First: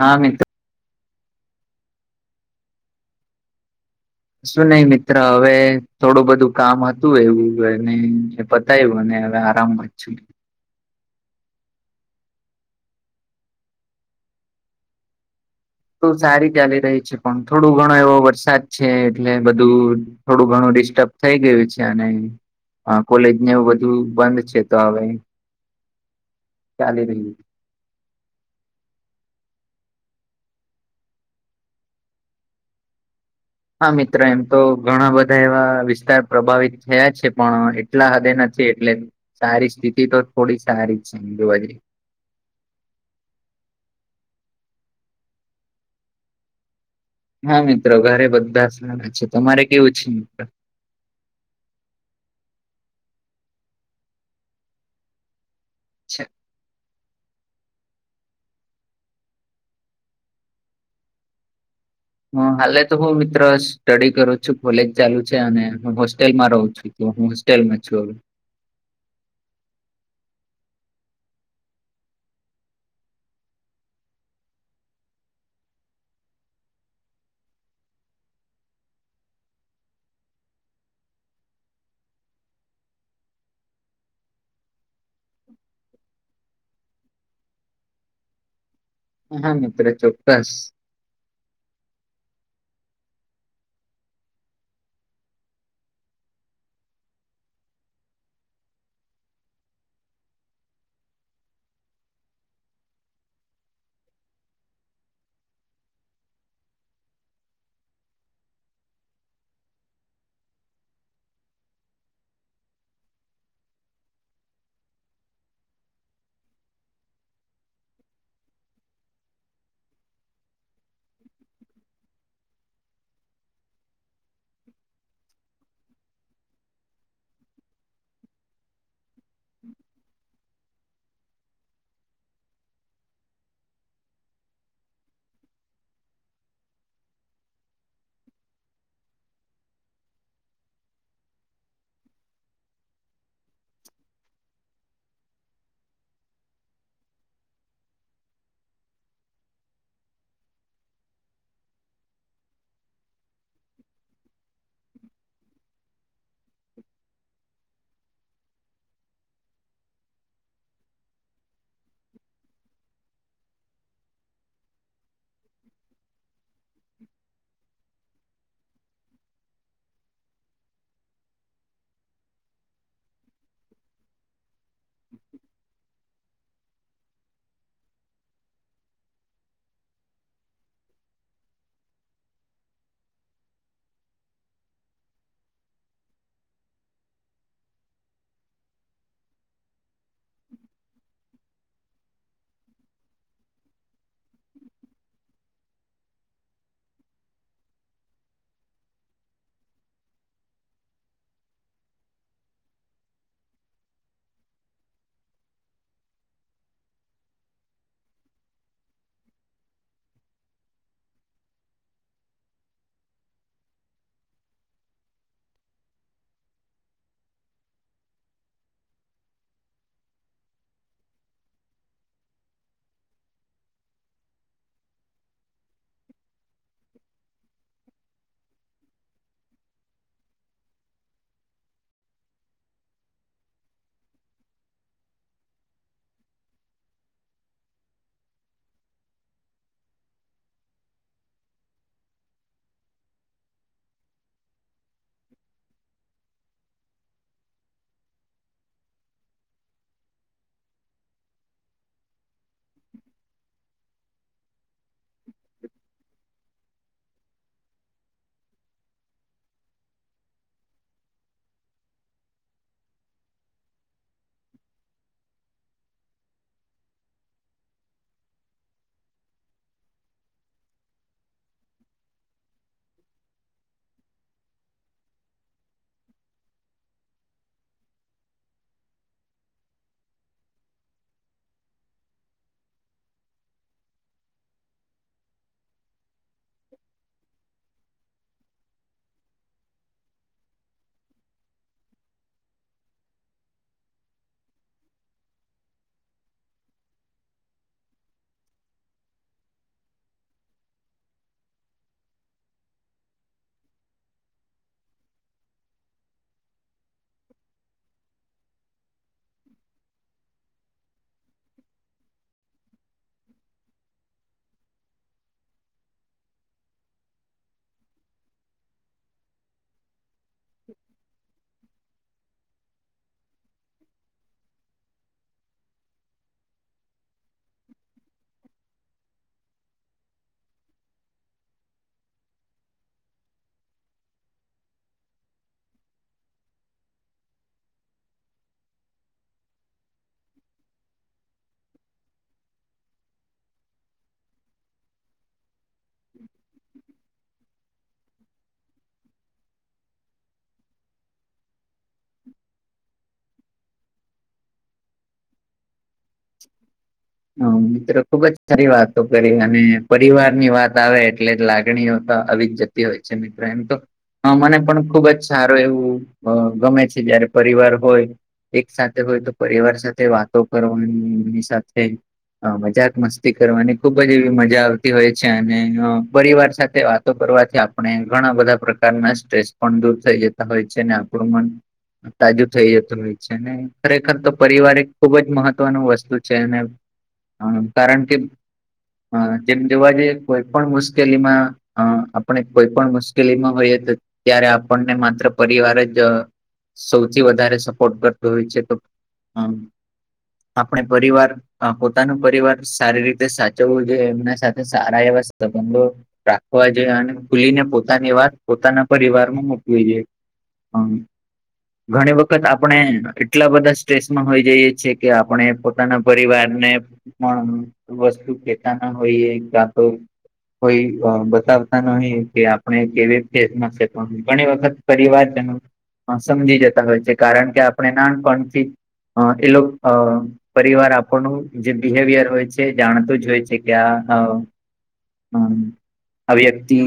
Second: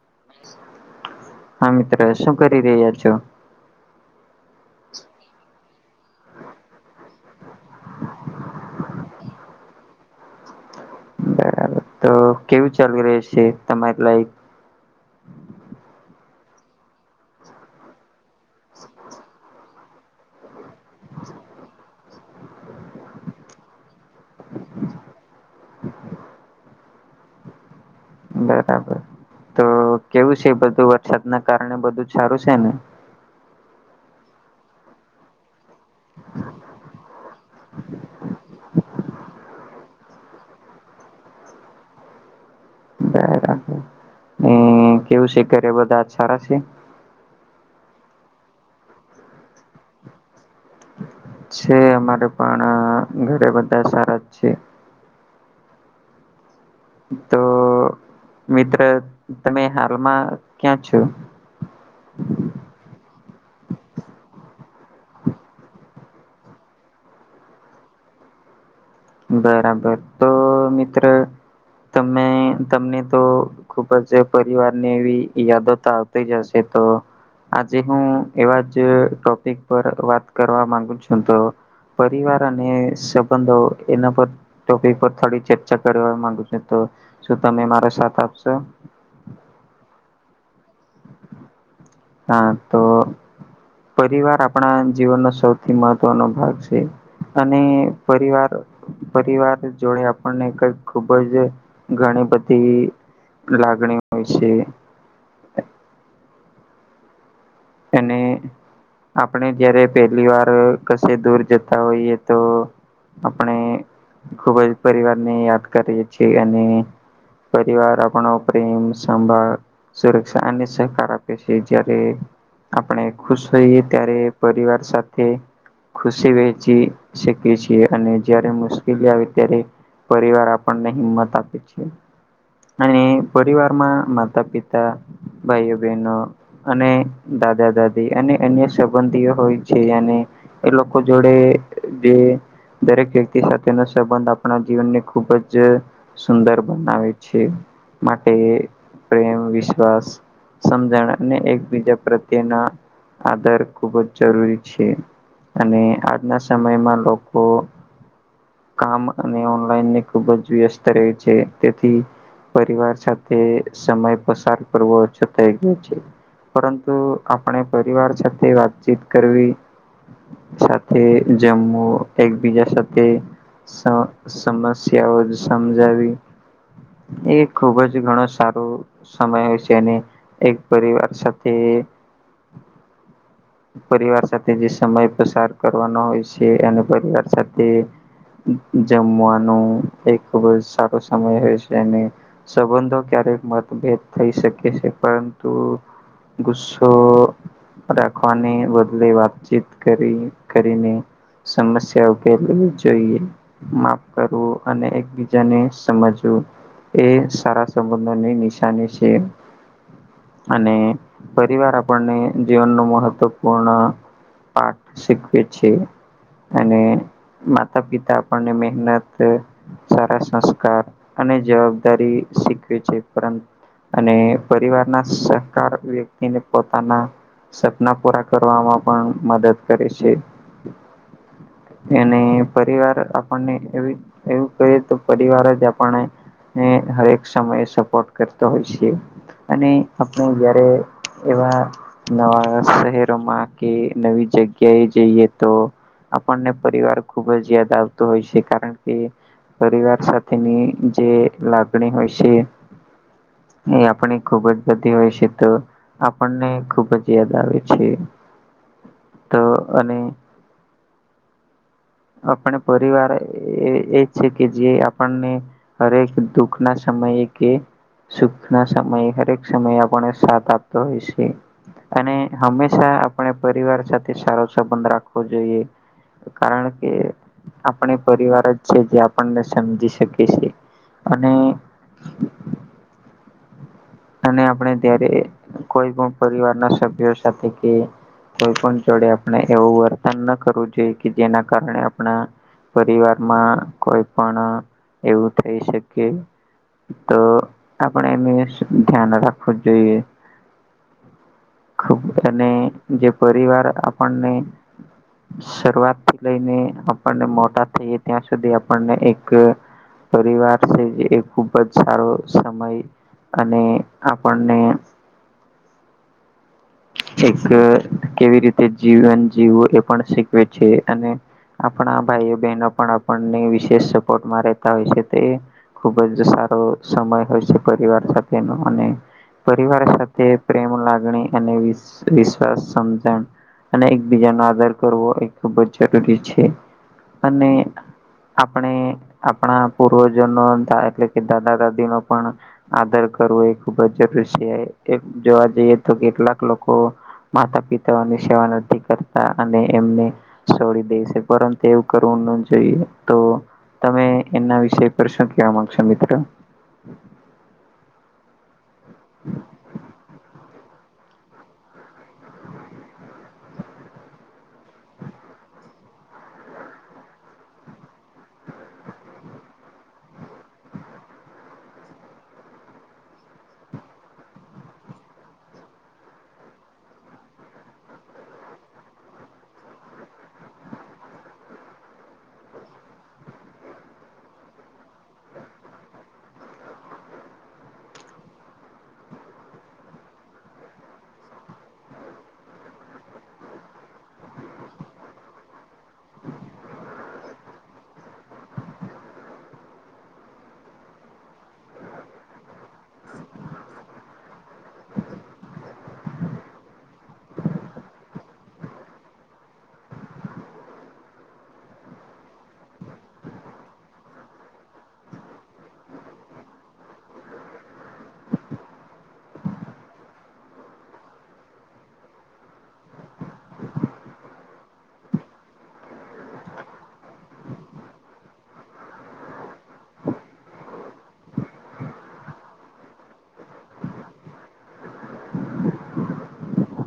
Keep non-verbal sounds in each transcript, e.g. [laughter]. હા મિત્ર હા મિત્ર શું કરી રહ્યા છો કશું નઈ મિત્ર હવે થોડું બધું કામ હતું એવું ને એ પતાયવું અને હવે આરામ [unintelligible] બરાબર તો કેવું ચાલી રહ્યું છે તમારે લાઈફ તો સારી ચાલી રહી છે પણ થોડો ઘણો એવો વરસાદ છે એટલે બધું થોડું ઘણું ડિસ્ટબ થઈ ગયું છે અને હા કોલેજને એવું બધું બંધ છે તો હવે ચાલી રહ્યું. બરાબર તો કેવું છે બધું વરસાદ કારણે બધું સારું છે ને હા મિત્ર એમ તો ઘણા બધા એવા વિસ્ વિત પ્રભાવિત થયા છે પણ એટલા હદે નથી એટલે સારી સ્થિતિ તો થોડી સારી જ છે આમ જોવા જઈએ તો બરાબર કેવું છે ઘરે બધા સારા છે. હા મિત્રો ઘરે બધા સારા છે તમારે કેવું છે મિત્ર છે અમારે પણ ઘરે બધા સારા જ છે. અચ્છા તો મિત્ર તમે હાલમાં ક્યાં છો? હ હાલે તો હું મિત્ર સ્ટડી કરું છું કોલેજ ચાલુ છે અને હું હોસ્ટેલમાં રવ છું. તો હું હોસ્ટેલમાં છું હવે બરાબર તો મિત્ર તમે તમને તો ખુબ જ પરિવારને એવી યાદો તો આવતી જ હશે તો આજે હું એવા જ ટોપિક પર વાત કરવા માંગુ છું તો પરિવાર અને સંબંધો એના પર ટોપિક પર થોડી ચર્ચા કરવા માંગુ છું તો શું તમે મારો સાથ આપશો હા મિત્ર ચોક્કસ હા તો પરિવાર આપણા જીવનનો સૌથી મહત્વનો ભાગ છે. અને પરિવાર પરિવાર જોડે આપને કઈક ખુબ જ ઘણી બધી લાગણી હોય છે. એને આપણે જયારે પેલીવાર કશે દૂર જતા હોઈએ તો આપણે ખુબ જ પરિવારને યાદ કરીએ છીએ અને પરવાર આપણ પ્રેમ સંભાળ સુરક્ષા અને સહકાર આપે છે જયારે આપણે ખુશ હોઈએ ત્યારે પરિવાર સાથે ખુશી વહેચી શકી છીએ અને જયારે મુશ્કેલી આવે ત્યારે પરિવાર આપ પણને હિંમત આપે છેીએ. અને પરિવારમાં માતા પિતા ભાઈઓ બહેનો અને દાદા દાદી અને અન્ય સંબંધીઓ હોય છે. એ લોકો જોડે જે દરેક વ્યક્તિ સાથેનો સંબંધ આપણા જીવનને ખુબ જ સુંદર બનાવે છે માટે પ્રેમ વિશ્વાસ સમજણ અને એકબીજા પ્રત્યેના આધાર ખૂબ જ જરૂરી છે. અને આજના સમયમાં લોકો કામ અને ઓનલાઈનને ખુબ જ વ્યસ્ત રહે છે તેથી પરિવાર સાથે સમય પસાર કરવો ઓછો થઈ ગયો છે. તો આપણે પરિવાર સાથે વાતચીત કરવી. સાથે જેમ હું એકબીજા સાથે જ સમસ્યાઓ સમજાવવી. એ ખુબ જ ઘણો સારો સમય હોય છે અને એક પરિવાર સાથે. એ પરિવાર સાથે જે સમય પસાર કરવાનો હોય છે અને પરિવાર સાથે જમવાનું એ ખુબ જ સારો સમય હો છે. અને સંબંધો ક્યારેક મતભેદ થઈ શકે છે. પરંતુ ગુસ્સો રાખવાને બદલે વાતચીત કરી કરીને સમસ્યા ઉકેલવી જોઈએ. માફ કરવું અને એકબીજાને સમજવું. એ સારા સંબંધોની નિશાની છે. અને પરિવાર આપણને જીવન નું મહત્વપૂર્ણ પાઠ શીખવે છે. અને માતા પિતા પણ [inaudible] સારા સંસ્કાર અને જવાબદારી શીખવી છે. પરંતુ અને પરિવાર ના સહકાર વ્યક્ ટીને પોતાના સપના પૂરા કરવામાં પણ મદદ કરે છે. અને પરિવાર આપણને એ એવું કહીએ તો પરિવાર જ આપણે હરેક સમયે સપોર્ટ કરતો હોય છે. અને આપણે જયારે એવા નવા શહેરોમાં કે નવી જગ્યાએ જઈએ તો આપણને પરિવાર ખુબ જ યાદ આવતો હોય છે. કારણ કે પરિવાર સાથેની જે લાગણી હોય છે. એ આપણે ખુબ જ થતી હોય છે, તો આપણને ખુબ જ યાદ આવે છે. તો અને આપણે પરિવાર એજ છે કે જે આપણને હરે ક દુઃખના સમયકે સુખ ના સમયે હરેક સમય આપણને સાથ આપતો હોય છે. અને હંમેશા આપણે પરિવાર સાથે સારો સંબંધ જોઈએ. કારણ કે આપણે પરિવાર જ છે, જે આપણને સમજી શકી છે. અને અને આપણે ત્યારે કોઈ પણ પરિવારના સભ્યો સાથે કે કોઈ પણ જોડે આપણે એવું વર્તન ના કરવું જોઈએ કે જેના કારણે આપણા પરિવારમાં કોઈ પણ એવું થઈ શકે તો આપણે એને ધ્યાન રાખવું જોઈએ ખબર અને જે પરિવાર આપણને શરૂઆત થી લઈનેઆપણને મોટા થઈએ ત્યાં સુધી આપણને એક પરિવાર છે એ ખુબ જ સારો સમય અને આપણને એક કેવી રીતે જીવન જીવવું એ પણ શીખવે છે અને આપણા ભાઈઓ બહેનો પણ આપણને વિશેષ સપોર્ટમાં રહેતા હોય છે તે ખુબ જ સારો સમય હોય છે પરિવાર સાથેનો અને પરિવાર સાથે પ્રેમ લાગણી અને વિશ્વાસ સમજણ અને એકબીજા ન આદાર કરવો એ ખૂબ જ જરૂરી છે અને આપણે આપણા પૂર્વજોનો એટલે કે દાદા દાદી નો પણ આદર કરવો એ ખુબ જ જરૂરી છે એક જોવા જઈએ તો કેટલાક લોકો માતા પિતાઓની સેવા નથી કરતા અને એમને છોડી દેશે પરંતુ એવું કરવું ન જોઈએ તો તમે એના વિષય પર શું કેવા માંગશો મિત્ર હ મિત્ર ખુબ જ સારી વાતો કરી અને પરિવારની વાત આવે એટલે લાગણીઓ તો આવી જ જતી હોય છે મિત્ર એમ તો હ મને પણ ખુબ જ સારું એવું ગમે છે જયારે પરિવાર હોય એક સાથે હોય તો પરિવાર સાથે વાતો કરવાની એની સાથે હ મજાક મસ્તી કરવાની ખુબ જ એવી મજા આવતી હોય છે અને પરિવાર સાથે વાત કરવાથી આપણે ઘણા બધા પ્રકારના સ્ટ્રેસ પણ દૂર થઈ જતા હોય છે આપણું મન તાજું થઈ જતું હોય છે ને ખરેખર તો પરિવાર એ ખુબ જ મહત્વ નું વસ્તુ છે ને કારણ કે હા તેમ જોવા જઈએ કોઈ પણ મુશ્કેલીમાં અ આપણે કોઈ પણ મુશ્કેલીમાં હોઈએ તો ત્યારે આપણને માત્ર પરિવાર જ સૌથી વધારે સપોર્ટ કરતો હોય છે તો હ આપણે પરિવાર હ પોતાનું પરિવાર સારી રીતે સાચવવું જોઈએ એમના સાથે સારા એવા સંબંધો રાખવા જોઈ અને ભૂલીને પોતાની વાત પોતાના પરિવારમાં મુકવી જોઈએ હમ ઘણી વખત આપણે એટલા બધા સ્ટ્રેસમાં હોય જઈએ છીએ કે આપણે પોતાના પરિવારને પણ વસ્તુ કેતા ના હોઈએ કા તો કોઈ બતાવતા નહી કે આપણે કેવી ફેસમાં છે પણ ઘણી વખત પરિવારજનો સમજી જતા હોય કારણ કે આપણે નાનપણથી એ અ પરિવાર આપણનું જે બિહેવિયર હોય જાણતું જ હોય છે કે આ હ હમ અ્ વ્યક્તિ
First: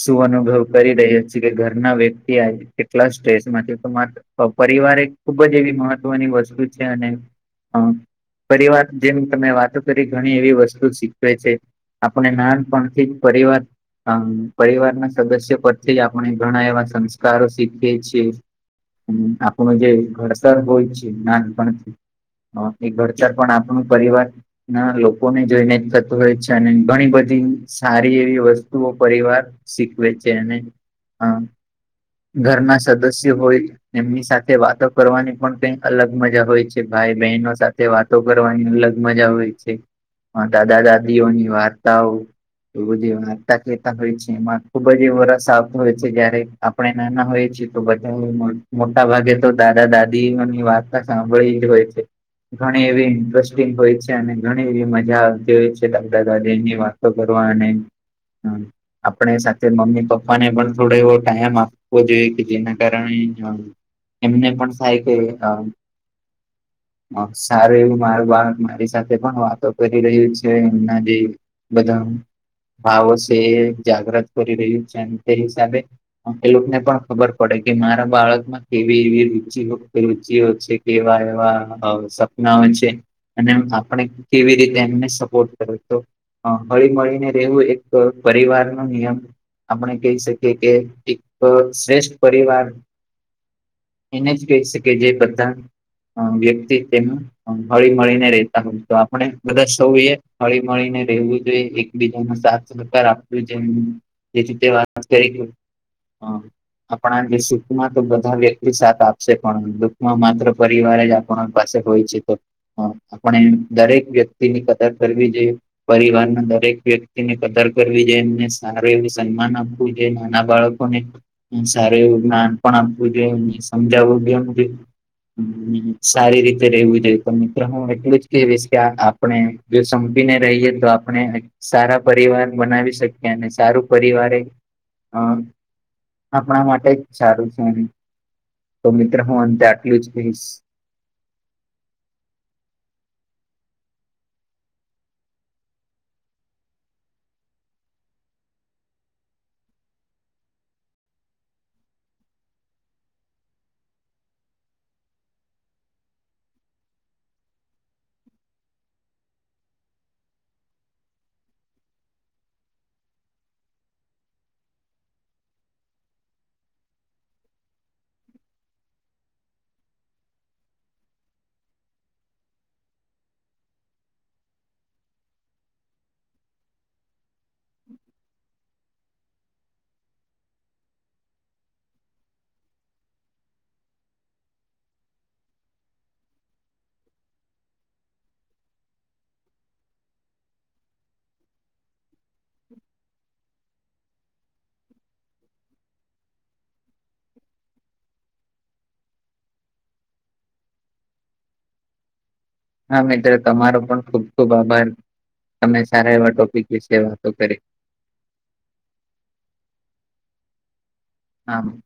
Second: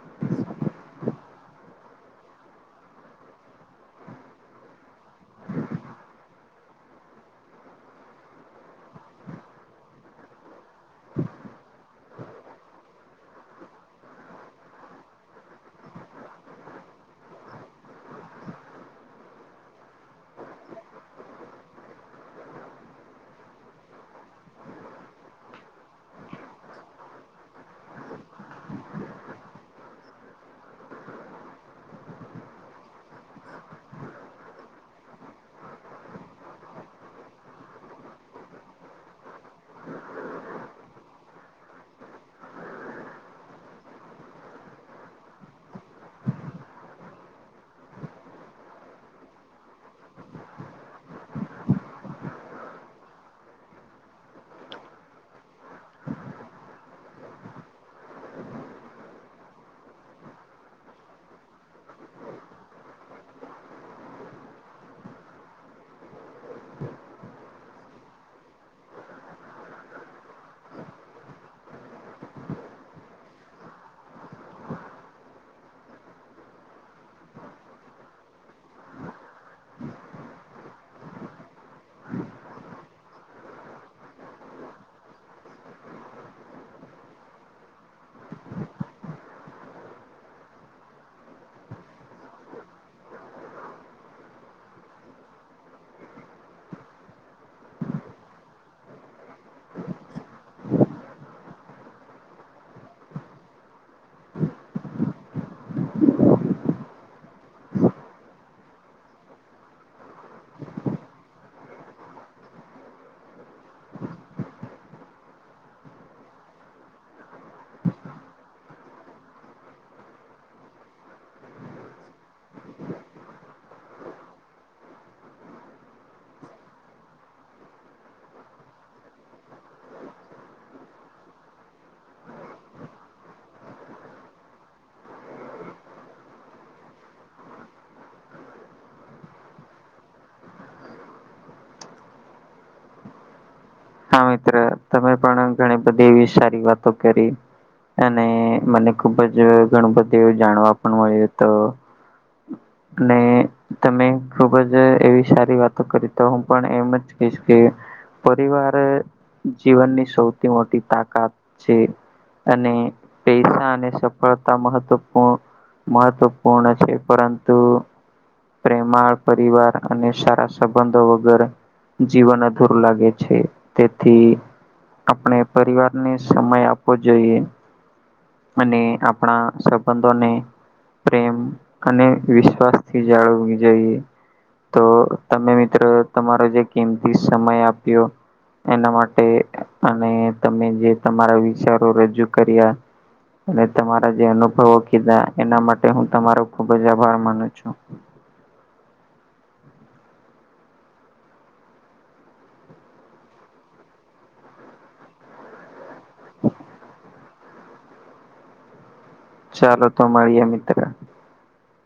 શું અનુભવ કરી રહ્યા છે કે ઘરના વ્યક્તિ આ કેટલા સ્ટ્રેસ માંથી તો માત્ર તો પરિવાર એક ખુબ જ એવી મહત્વની વસ્તુ છે અને હમ્મ પરિવાર જેમ તમે વાતો કરી ઘણી એવી વસ્તુ શીખવે છે આપણે નાનપણથી જ પરિવાર આમ પરિવારના સદસ્ય પરથી આપણે ઘણા એવા સંસ્કારો શીખીએ છીએ હમ આપણુ જે ઘડતર બોજ છે નાણપણ અ એ ઘડતર પણ આપણું પરિવાર ના લોકોને જોઈને જ થતું હોય છે અને ઘણી બધી સારી એવી વસ્તુઓ પરિવાર શીખવે છે અને અ ઘરના સદસ્ય હોય એમની સાથે વાતો કરવાની પણ કઈ અલગ મજા હોય છે કે ભાઈ બહેનો સાથે વાતો કરવાની અલગ મજા હોય છે દાદા દાદીઓની વાર્તાઓ એ જ વાર્તા કેહેતા હોય છે એમાં ખુબ જ એ વર સાફ હોય છે જયારે આપણે નાના હોયએ છે તો બધા મોટા ભાગે તો દાદા દાદીઓની વાર્તા સાંભળી હોય છે ઘણી એવી ઇન્ટરેસ્ટિંગ હોય છે અને ઘણી એવી મજા આવતી હોય છે દાદા દાદીની વાત તો કરવા આપણે સાથે મમ્મી પપ્પા ને પણ થોડો એવો ટાઈમ આપ પવો જોઈએ કે જેના કારણે એમને પણ થાય કે આમ હ સારું એવું માર બા મારી સાથે પણ વાતો કરી રહ્યું છે એમના જે બધા ભાવ છે જાગ્રત કરી રહ્યું છે તે હિસાબે એ તે લોકોને પણ ખબર પડે કે મારા બાળકમાં કેવી એવી રુચિ રુચિઓ છે કેવા કેવા હાવ સપના હોય છે અને આપણે કેવી રીતે એમને સપોર્ટ કરે તો હ હળી મળીને રહેવું એક પરિવારનો નિયમ આપણે કહી શકીએ કે એક શ્રેષ્ઠ પરિવાર એને જ કહી શકીએ જે બધા વ્યક્તિ તેનું હળી મળીને રેતા હોય તો આપણે બધા સૌએ હળી મળીને રહેવું જોઈએ. બીજા સાથ સહકાર આપું જે જેથી તે વાત કરી હ આપનાને સુખમાં તો બધા વ્યક્તિ સાથ આપશે પણ દુઃખમાં માત્ર પરિવાર જ આપણા પાસે હોય છે તો હ આપણે દરેક વ્યક્તિની કદર કરવી જોઈએ. પરિવારના દરેક વ્યક્તિને કદર કરવી જ એમને સારું એવું સન્માન આ પવુ જોઈએ નાના બાળકોને સારું એવું જ્ઞાન પણ આપવું જોઈએ સમજાવું બી આમ જોઈએ સારી રીતે રહેવું જોઈએ પણ મિત્ર હું એટલું જ કેવીશ કે આપણે જો સંપીને રહીએ તો આપને સારા પરિવાર બનાવી શક્યા અને સારું પરિવારે એ અ આપણા માટે જ સારું છે એમ તો મિત્ર હું અંતે આટલું જ કહીશ હા મિત્ર તમે પણ ઘણી બધી એવી સારી વાતો કરી અને મને ખુબ જ ઘણું એવું જાણવા પણ મળ્યું તું [inaudible] ને તમે ખુબ જ એવી સારી વાતો કરી તો હું પણ એમ જ કહીશ કે પરિવાર જીવનની સૌથી મોટી તાકાત છે. અને પૈસા અને સફળતા મહત્વપૂર્ણ મહત્વપૂર્ણ છે પરંતુ પ્રેમાળ પરિવાર અને સારા સંબંધો વગર જીવન અધૂર લાગે છે. તેથી આપણે પરિવારને સમય આપવો જોઈએ. અને આપણા સંબંધોને પ્રેમ અને વિશ્વાસથી જાળવવી જોઈએ. તો તમે મિત્રો તમારો જે કીમતી સમય આપ્યો. એના માટે અને તમે જે તમારા વિચારો રજૂ કર્યા. અને તમારા જે અનુભવો કીધા એના માટે હું તમારો ખુબ જ આભાર માનું છું. હા મિત્રો તમારો પણ ખુબ ખુબ આભાર તમે સારા એવા ટોપિક વિશે વાતો કરી. ચાલો તો મળીયે મિત્ર. હામ